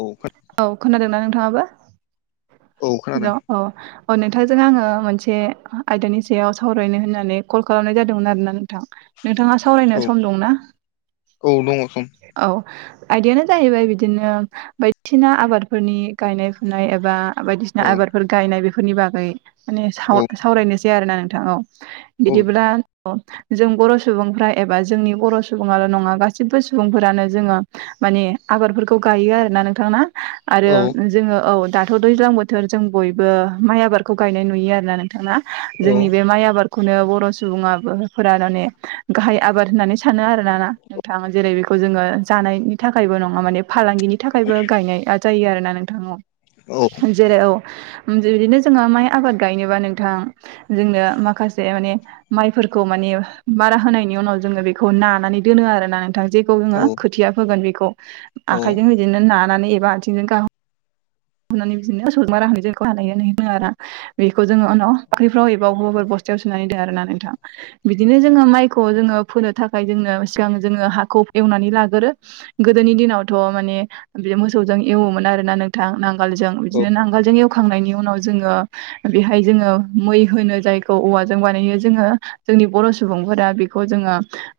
औ खो औ खोनादोंना नोंथाङाबो औ खोनादों हेलौ औ अ नोंथांजों आङो मोनसे आयदानि सायाव सावरायनो होननानै कल खालामनाय जादोंमोन आरोना नोंथां नोंथाङा सावरायनो औ सम दंना औ दङ सम औ आयदायानो जाहैबाय बिदिनो बाय दिसिना आबादफोरनि गायनाय फुनाय एबा बायदिसिना औ आबादफोर गायनाय बेफोरनि बागै माने औ साव-सावरायनोसै आरोना नोंथां औ औ बिदिब्ला जों बर' सुबुंफ्रा एबा जोंनि बर' सुबुंङा ल नङा गासिबो सुबुंफोरानो जोंङो माने आबादफोरखौ गायो आरोना नोंथां ना आरो औ जोंङो औ दाथ' दैज्लां बोथोर जों बयबो माइ आबादखौ गायनाय नुयो आरो नों थांङा औ जोंनि बे माइ आबाद खौनो बर' सुबुङा फोर माने गाहाय आबाद होननानै सानो आरो ना ना नोंथां जेरै बेखौ जोङो जानायनि थाखायबो नङा माने फालांगिनि थाखाय थाखायबो गायनाया जायो आरोना नोंथां औ औ जेरै औ बिदिनो जोंङो माइ आबाद गायनोबा नोंथां जोंनो माखासे माने माइफोरखौ माने मारा होनायनि उनाव जोङो बेखौ नानानै दोनो आरोना नोंथां जे खौ बुङो खोथिया फोगोन बेखौ आखाइजों बिदिनो नानानै एबा आथिंजों गाह होनानै बिदिनो सजमार राै जोंखौ हानाय होनोङो आरो ना बेखौ जों उनाव बाख्रिफ्राव [unintelligible] बबेबा बस्थायाव सोनानै दो आरो ना नोंथां बिदिनो जोङो माइखौ जोङो फोनो थाखाय जोङो सिगां जोङो हाखौ एवनानै लागोरो गोदोनि दिनावथ' माने बे मोसौजों एवोमोन आरोना नोंथां नांगालजों बिदिनो नांगोलजों एवखांनायनि उनाव जोङो बेहाय जोङो मै होनो जायखौ औवाजों बानायो जोङो जोंनि बर' सुबुंफोरा बेखौ जोङो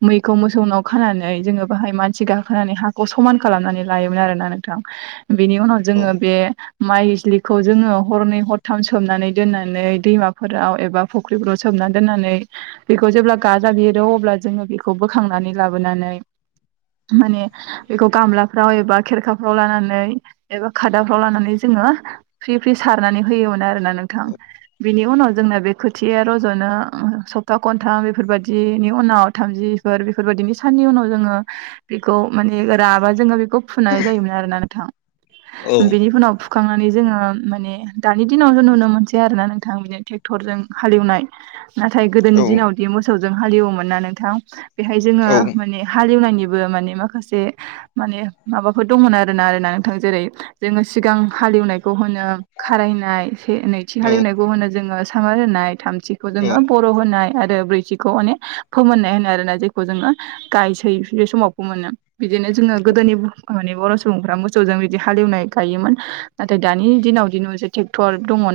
मैखौ मोसौ नाव खानानै जोङो बाहाय मानसि गाखोनानै हाखौ समान खालामनानै लायोमोन आरोना नोंथां बेनि उनाव जोङो बे माइ इजलिखौ जोङो हरनै हरथाम सोमनानै दोननानै दैमाफोराव एबा फुख्रिफोराव सोमना दोननानै बेखौ जेब्ला गाजा बेरो अब्ला जोङो बेखौ बोखांनानै लाबोनानै माने बेखौ गामलाफ्राव एबा खेरखाफ्राव लानानै एबा खादाफ्राव लानानै जोङो फ्रि फ्रि सारनानै होयोमोन आरोना नोंथां बिनि उनाव जोंना बे खोथिया रज'नो अ सप्ता घन्थाम बेफोरबायदिनि उनाव थामजि बेफोरबायदिनो साननि उनाव जोङो बेखौ माने राबा जोङो बे फुनाय जायोमोन आरोना नोंथां औ बेनि उनाव फुखांनानै जोङो माने दानि दिनावथ' नुनो मोनसै आरोना नोंथां बिदिनो ट्रेक्टरजों हालेवनाय नाथाय गोदोनि दिनावदि मोसौजों हालेवोमोन ना नोंथां बेहाय जोङो माने हालेवनायनिबो माने माखासे माने माबाफोर दंमोन आरो ना आरो ना नोंथां जेरै जोङो सिगां हालेवनायखौ होनो खारायनाय नैथि हालेवनायखौ होनो जोङो दिखांना रोननाय थामथिखौ जोङो बर' होनाय आरो ब्रैथिखौ माने फोमोननाय होनाय आरोना जायखौ जोङो गायसै बे समाव फोमोनो बिदिनो जोङो गोदोनि माने बर' सुबुंफ्रा मोसौजों बिदि हालेवनाय गायोमोन नाथाय दानि दिनाव [inaudible] ट्रेरेक्टर दङ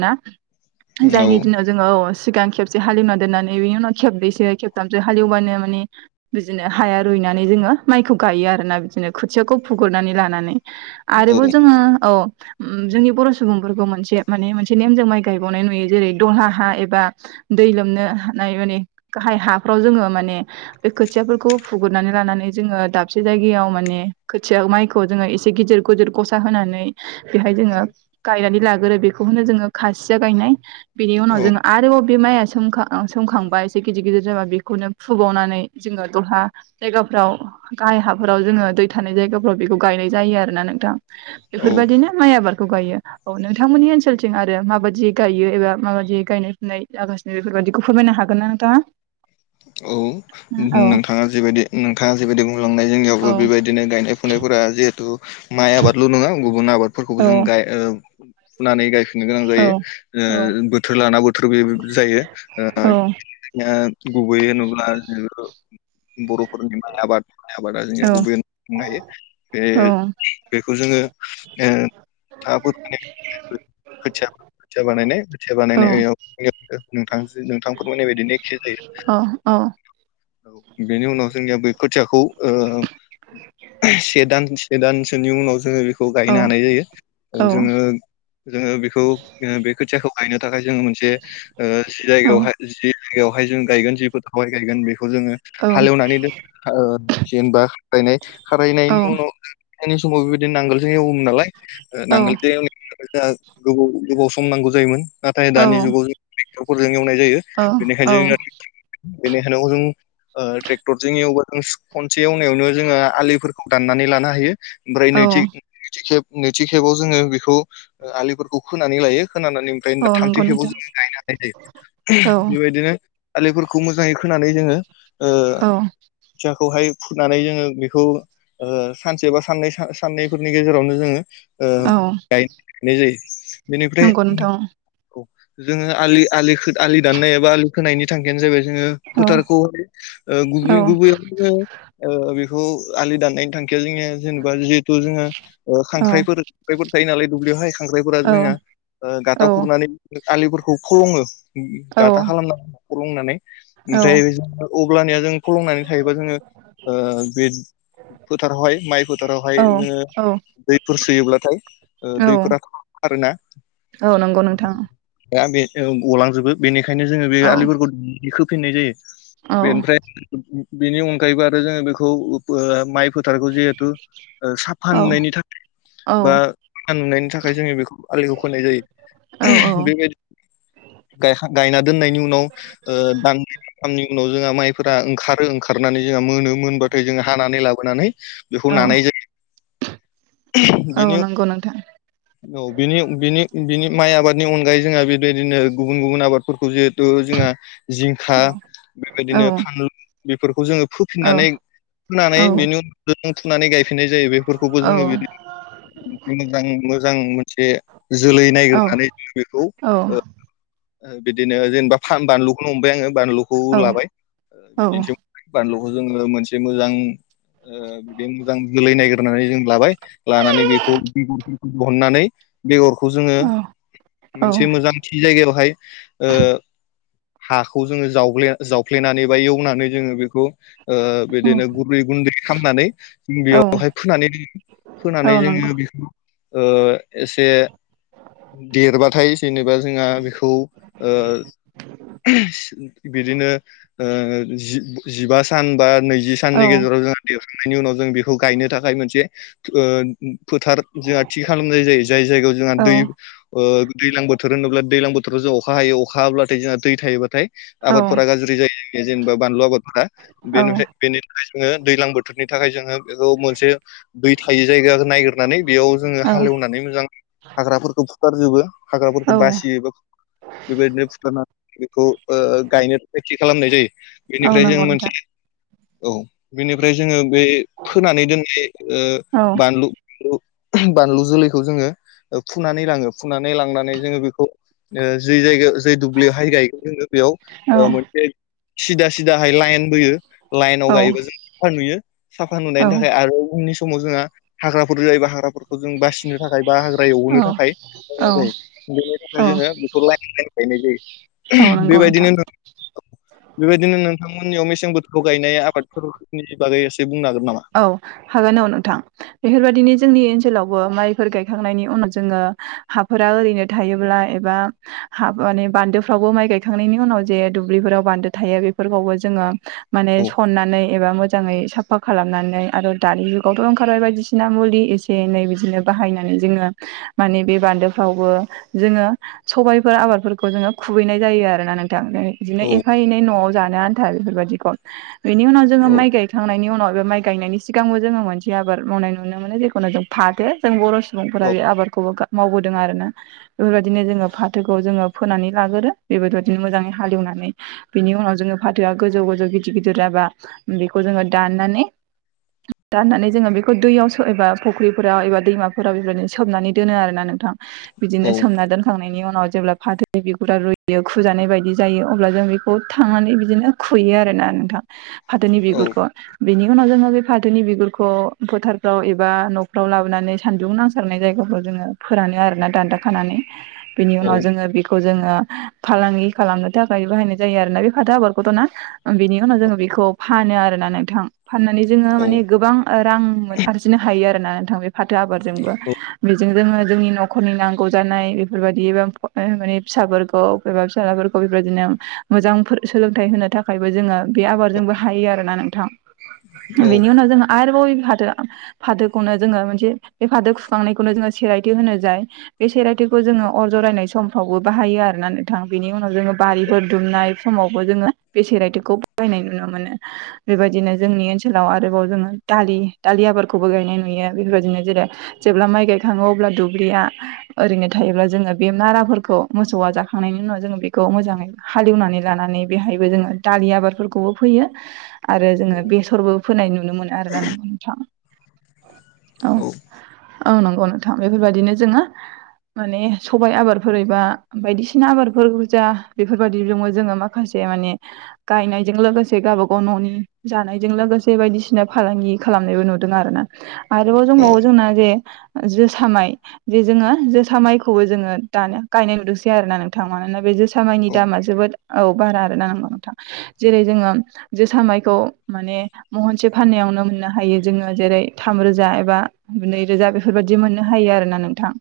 जायनि दिनाव जोङो औ सिगां खेबसे हालेवना दोननानै बेनि उनाव खेबनैसो खेबथामसो हालेवबानो माने बिदिनो हाया रुइनानै जोङो माइखौ गायो आरो ना बिदिनो खोथियाखौ फुगुरनानै लानानै आरोबाव औ जोङो औ उम जोंनि बर' सुबुंफोरखौ मोनसे माने मोनसे नेमजों माइ गायबावनाय नुयो जेरै दलहा हा एबा दै लोमनो हानाय माने गाहाय हाफ्राव जोङो माने बे खोथियाफोरखौ फुगुरनानै लानानै जोङो दाबसे जायगायाव माने खोथिया माइखौ जों एसे गदिर गोदोर गसा होनानै बेहाय जोङो गायनानै लागोरो बेखौनो जोङो खासिया गायनाय बेनि उनाव जोङो आरोबाव बे माइया सोमखा सोमखांबाय एसे गिदिर गिदिर जाबा बेखौनो फोबावनानै जोङो दलहा जायगाफ्राव गाहाय हाफोराव जोङो दै थानाय जायगाफ्राव बेखौ गायनाय जायो आरोना नोंथां औ औ बेफोरबायदिनो माइ आबादखौ गायो औ नोंथांमोननि ओनसोलथिं आरो माबाददि गायो एबा माबाददि गायनाय फुनाय जागा बेफोरबायादिखौ फोरमायनो हागोन ना नोंथांआ औ नोंथाङा जिबायदि नोंथाङा जिबायदि बुंलांनाय जोंनियावबो औ बेबायदिनो गायनाय फुनायफोरा जिहेथु माइ आबादल' नङा गुबुन आबादफोरखौबो औ जों गाय ओ फुनानै गाय [unintelligible] नो गोनां औ जायो ओ औ बोथोर लाना बोथोर बे जायो ओ गुबैय होनोब्ला ओ बर' [unintelligible] [unintelligible] आबाद माइ आबादा औ जों गुबै [unintelligible] हायो बे बेखौ जोङो ओ हाफोर माने खोथिया खोथिया बानायनाय खोथिया औ बानायनायाव [unintelligible] नोंथां नोंथां फोरमायनाय बायदिनो एखे जायो। अ औ औ बेनि उनाव जोंनिया बै खोथियाखौ ओ से दान से दानसोनि उनाव जोङो बेखौ खौ गायनो हानाय जायो औ जोङो जोङो बेखौ बे खोथियाखौ गायनो थाखाय जोङो मोनसे जे ओ जि जायगायावहाय जि जायगायावहाय जों गायगोन जि फोथारावहाय गायगोन बेखौ जोङो औ हालेवनानै द जेनेबा खारनाय खारनायनि उनाव खनायनि समाव बेबाय बिदिनो नांगोलजों एवोमोन नालाय औ नांगोलजों एव जोंहा गोबाव गोबाव सम नांगौ जायोमोन। नाथाय दानि जुगाव जों टेक्टरफोरजों एवनाय जायो औ औ बेनिखायनो बेनिखायनो जों ओ ट्रेक्टरजों एवबा जों खनसे एवनायावनो जोङो आलिफोरखौ दान्नानै लानो हायो। ओमफ्राय औ नैथि नैथि खेब नैथि खेबाव जोङो बेखौ आलिफोरखौ खोनानै लायो खोनानानै ओमफ्रायो औ दा नंगौ थामथि खेबाव नोंथां जोङो गायनो हानाय औ जायो बेबायदिनो आलिफोरखौ मोजाङै खोनानै जोङो औ खोथियाखौहाय फुनानै जोङो बेखौ सानसे बा सा-साननै सानैफोरनि गेजेरावनो जोङो औ गायनाय जायो बेनिफ्राय नंगौ नोंथां औ जोङो आलि आलि आलि दाननाय एबा आलि खोनायनि थांखियानो जाबाय जोङो औ फोथारखौहाय ओ औ गुबै गुबै बेखौ आलि दाननायनि थांखिया जोंनिया जेनेबा जिहेथु जोङो ओ औ खांख्राइफोर खांख्राइफोर थायो नालाय दुब्लियाव हाय खांख्राइफोरा औ जोंनिया ओ औ गाथाव खुरनानै आलिफोरखौ फलङो औ गाथा खालामनै फलंनानै ओमफ्राय अब्लानिया जों खलंनानै थायोबा जोङो बे फोथारावहाय माइ फोथारावहाय औ जोङो औ दैफोर सोयोब्लाथाय ओ औ दैफोरा [unintelligible] रोना औ नंगौ नोंथां। द बे गलांजोबो बेनिखायनो जोङो बे औ आलिफोरखौ खोफिननाय जायो। औ बेनिफ्राय बेनि अनगायैबो आरो जोङो बेखौ माइ [unintelligible] फोथारखौ जिहेतु ओ साफा औ नुनायनि थाखाय औ बा साफा नुनायनि थाखाय जोङो बेखौ आलिखौ खोनाय जायो औ [unintelligible] बेबायदि गायखां गायना दोननायनि उनाव ओ दान [unintelligible] थामनि उनाव जोंहा माइफोरा ओंखारो ओंखारनानै जोंहा मोनो मोनबाथाय जो हानानै लाबोनानै बेखौ औ नानाय जायो औ बेनो [unintelligible] नंगौ नोंथां औ बिनि बिनि बिनि माइ आबादनि अनगायै जोङो बेबायदिनो गुबुन गुबुन आबाद। फोरखौ जिहेथु जोंहा जिंखा औ बेबायदिनो औ फानलु बेफोरखौ जोङो फोफिननानै फुनानै औ बेनि उनाव फुनानै गायफिननाय जायो बेफोरखौबो जोङो बिदि औ [unintelligible] मोजां मोजां मोनसे जोलै औ नायगिर नानै जों बेखौ औ बिदिनो जेनेबा बानलुखौनो हमबाय आङो बानलुखौ लाबाय बिदिनोसै बानलुखौ जोङो मोनसे मोजां बिदि मोजां जोलै नायगिरनानै जों लाबाय लानानै बेखौ [unintelligible] बहननानै बेगरखौ जोङो औ मोनसे मोजां थि जायगायावहाय ओ हाखौ जोङो जावले जावफ्लेनानै बा एवनानै जोङो बेखौ ओ बिदिनो नंगौ गुरै गुन्दै खामनानै बेयावहाय फोनानै दोन फोनानै जोङो बेखौ ओ एसे देरबाथाय जेनेबा जोंहा बेखौ ओ बिदिनो ओ जि जिबा सान बा नैजि औ साननि गेजेराव जों दिहुननायनि उनाव जों बेखौ गायनो थाखाय मोनसे ओ फोथार जोंहा थि खालामनाय जायो जाय जायगायाव जोंहा औ दै ओ दैज्लां बोथोर होनोब्ला दैलां बोथोराव जों अखा हायो अखा हाब्लाथाय जोंहा दै थायोबाथाय औ आबादफोरा गाज्रि जायो जेनेबा बानलु आबादफोरा औ बेनिफ्राय बेनि थाखाय जोङो दैज्लां बोथोरनि थाखाय जोङो बेखौ मोनसे दै थायि जायगा नायगिरनानै बेयाव जोङो हालेवनानै मोजां हाग्राफोरखौ फुथारजोबो। औ हाग्राफोरखौ बासियोबो। बेबायदिनो बुथारनानै बेखौ ओ गायनो थाखाय थि खालामनाय जायो। औ बेनिफ्राय जों नंगौ मोनसे नोंथां औ बेनिफ्राय जोङो बे फोनानै दोननाय ओ औ बानलु बानलु जोलैखौ जोङो फुनानै लाङो फुनानै लांनानै जोङो बेखौ ओ जै जायगायाव जै दुब्लियावहाय गायगोन जोङो बेयाव औ ओ मोनसे सिदा सिदाहाय लाइन बोयो लाइनाव गायोबा जों साफा नुयो। साफा औ नुनायनि थाखाय आरो उननि समाव जोंहा हाग्राफोर जायोबा हाग्राफोरखौ जों बासिनो थाखाय बा हाग्रा एवनो औ थाखाय औ बेनि थाखाय औ जोङो बेखौ लाइन लाइन गायनाय औ जायो। नंगौ नोंथां बेबायदिनो नों बेबायदिनो नोंथांमोननियाव मेसें बोथोराव गायनाय आबादफोरनि बागै एसे बुंनो हागोन नामा? औ हागोन औ नोंथां बेफोरबायदिनो जोंनि ओनसोलावबो माइफोर गायखांनायनि उनाव जोङो हाफोरा ओरैनो थायोब्ला एबा हाब माने बान्दोफ्रावबो माइ गायखांनायनि उनाव जे दुब्लिफोराव बान्दो थायो बेफोरखौबो जोङो माने औ सननानै एबा मोजाङै साफा खालामनानै आरो दानि जुगावथ' ओंखारबाय बायदिसिना मुलि एसे एनै बिदिनो बाहायनानै जोङो माने बे बान्दोफ्रावबो जोङो सबायफोर आबादफोरखौ जोङो खुबैनाय जायो आरोना नोंथां। बिदिनो औ एफा एनै न'आव जानो आन्था बेफोरबायदिखौ बेनि उनाव जोङो औ माइ गायखांनायनि उनाव बे माइ गायनायनि सिगांबो जोङो मोनसे आबाद मावनाय नुनो मोनो जेखुनु जों फाथो जों बर' सुबुंफोरा बे आबादखौ मावबोदों आरोना। बेफोरबायदिनो जोङो फाथोखौ जोङो फोनानै लाग्रो बेबोथ'दिनो मोजाङै हालेवनानै बिनि उनाव जोङो फाथोआ गोजौ गोजौ गिदिर गिदिर जाबा बेखौ जोङो दाननानै दाननानै जोङो बेखौ दैयाव एबा फुख्रिफोराव एबा दैमाफोराव बेबायदिनो सोमनानै दोनो आरोना नोंथां। बिदिनो औ सोमना दोन थांनायनि उनाव जेब्ला फाथो बिगुरा रुयो खुजानाय बायदि जायो अब्ला जों बेखौ थांनानै बिदिनो खुयो आरोना नोंथां फाथोनि औ बिगुरखौ बिनि उनाव जोङो बे फाथोनि बिगुरखौ फोथारफ्राव एबा न'फ्राव लाबोनानै सानदुं नांसारनाय जायगाफ्राव जोङो फोरानो आरोना दान्दाा खानानै। [inaudible] बिनि उनाव जोङो बेखौ जोङो फालांगि खालामनो थाखाय बाहायनाय जायो आरोना बे फाथो आबादखौथ' ना बेनि उनाव जोङो बेखौ फानो आरोना नोंथां। फाननानै जोङो औ माने गोबां रां आरजिनो हायो आरोना नोंथां बे फाथो आबादजोंबो बेजों जोङो जोंनि न'खरनि नांगौ जानाय बेफोरबायदि एबा माने फिसाफोरखौ सोरबा फिसालाफोरखौ बेबायदिनो मोजां फो सोलोंथाइ होनो थाखायबो जोङो बे आबादजोंबो हायो आरोना नोंथां बेनि उनाव जोङो आरोबाव ऐ फाथो फाथोखौनो जोङो मोनसे बे फाथो खुखांनायखौनो जोङो सिरायथि होनो जाय बे सेरायथिखौ जोङो अर जरायनाय समफ्रावबो बाहायो आरोना नोंथां बेनि उनाव जोङो बारिफोर दुमनाय समावबो जोङो बे सेरायथिखौ बाहायनाय नुनो मोनो बेबायदिनो जोंनि ओनसोलाव आरोबाव जोङो दालि दालि आबादखौबो गायनाय नुयो बेफोरबायदिनो जेरै जेब्ला माइ गायखाङो अब्ला दुब्लिया ओरैनो थायोब्ला जोङो बे माराफोरखौ मोसौआ जाखांनायनि उनाव जोङो बेखौ मोजाङै हाल एवनानै लानानै बेहायबो जोङो दालि आबादफोरखौबो फैयो आरो जोङो बेसरबो फोनाय नुनो मोनो आरोना नोंथां औ औ नंगौ नोंथां बेफोरबायदिनो जोङो माने सबाय आबादफोर एबा बायदिसिना आबादफोर बुरजा बेफोरबायदिबो जोङो मा खासे माने गायनायजों लोगोसे गावबा गाव न'नि जानायजों लोगोसे बायदिसिना फालांगि खालामनायबो नुदों आरो ना आरोबाव जोंमाव जोंना जे‌ ओ जोसा माय जे जोङो जोसा माइखौबो जोङो दानो गायनाय नुदोंसै आरो ना नोंथाङा मानोना बे जोस जोसा माइनि दामा जोबोद औ बारा आरो ना नंगौ नोंथां जेरै जोङो जोसा मायखौ माने महनसे फाननायावनो मोननो हायो जोङो जेरै थामरोजा एबा नैरोजा बेफोरबायदि मोननो हायो आरो ना नोंथां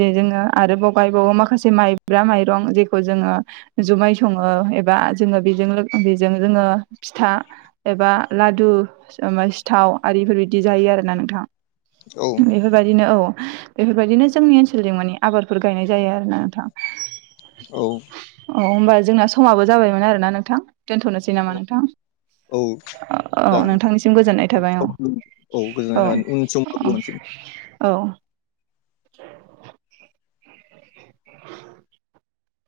जे जोङो आरोबाव गायबावो माखासे माइब्रा माइरं जेखौ जोङो जुमाय सङो एबा जोङो बेजों लोग बेजों जोङो फिथा एबा लादु सो ओ मा सिथाव आरिफोर बिदि जायो आरोना नोंथां औ बायदिनो औ बेफोरबायदिनो जोंनि ओनसोलजों माने आबादफोर गायनाय जायो आरोना नोंथां औ अ होमबा जोंना समाबो जाबायमोन आरो ना नोंथां दोनथ'नोसै औ नामा नोंथां? औ औ जागोन नोंथांनिसिम गोजोननाय उन थाबाय औ सम उम औ गोजोननाय थाबाय उन समाव लोगो मोनसि औ [inaudible]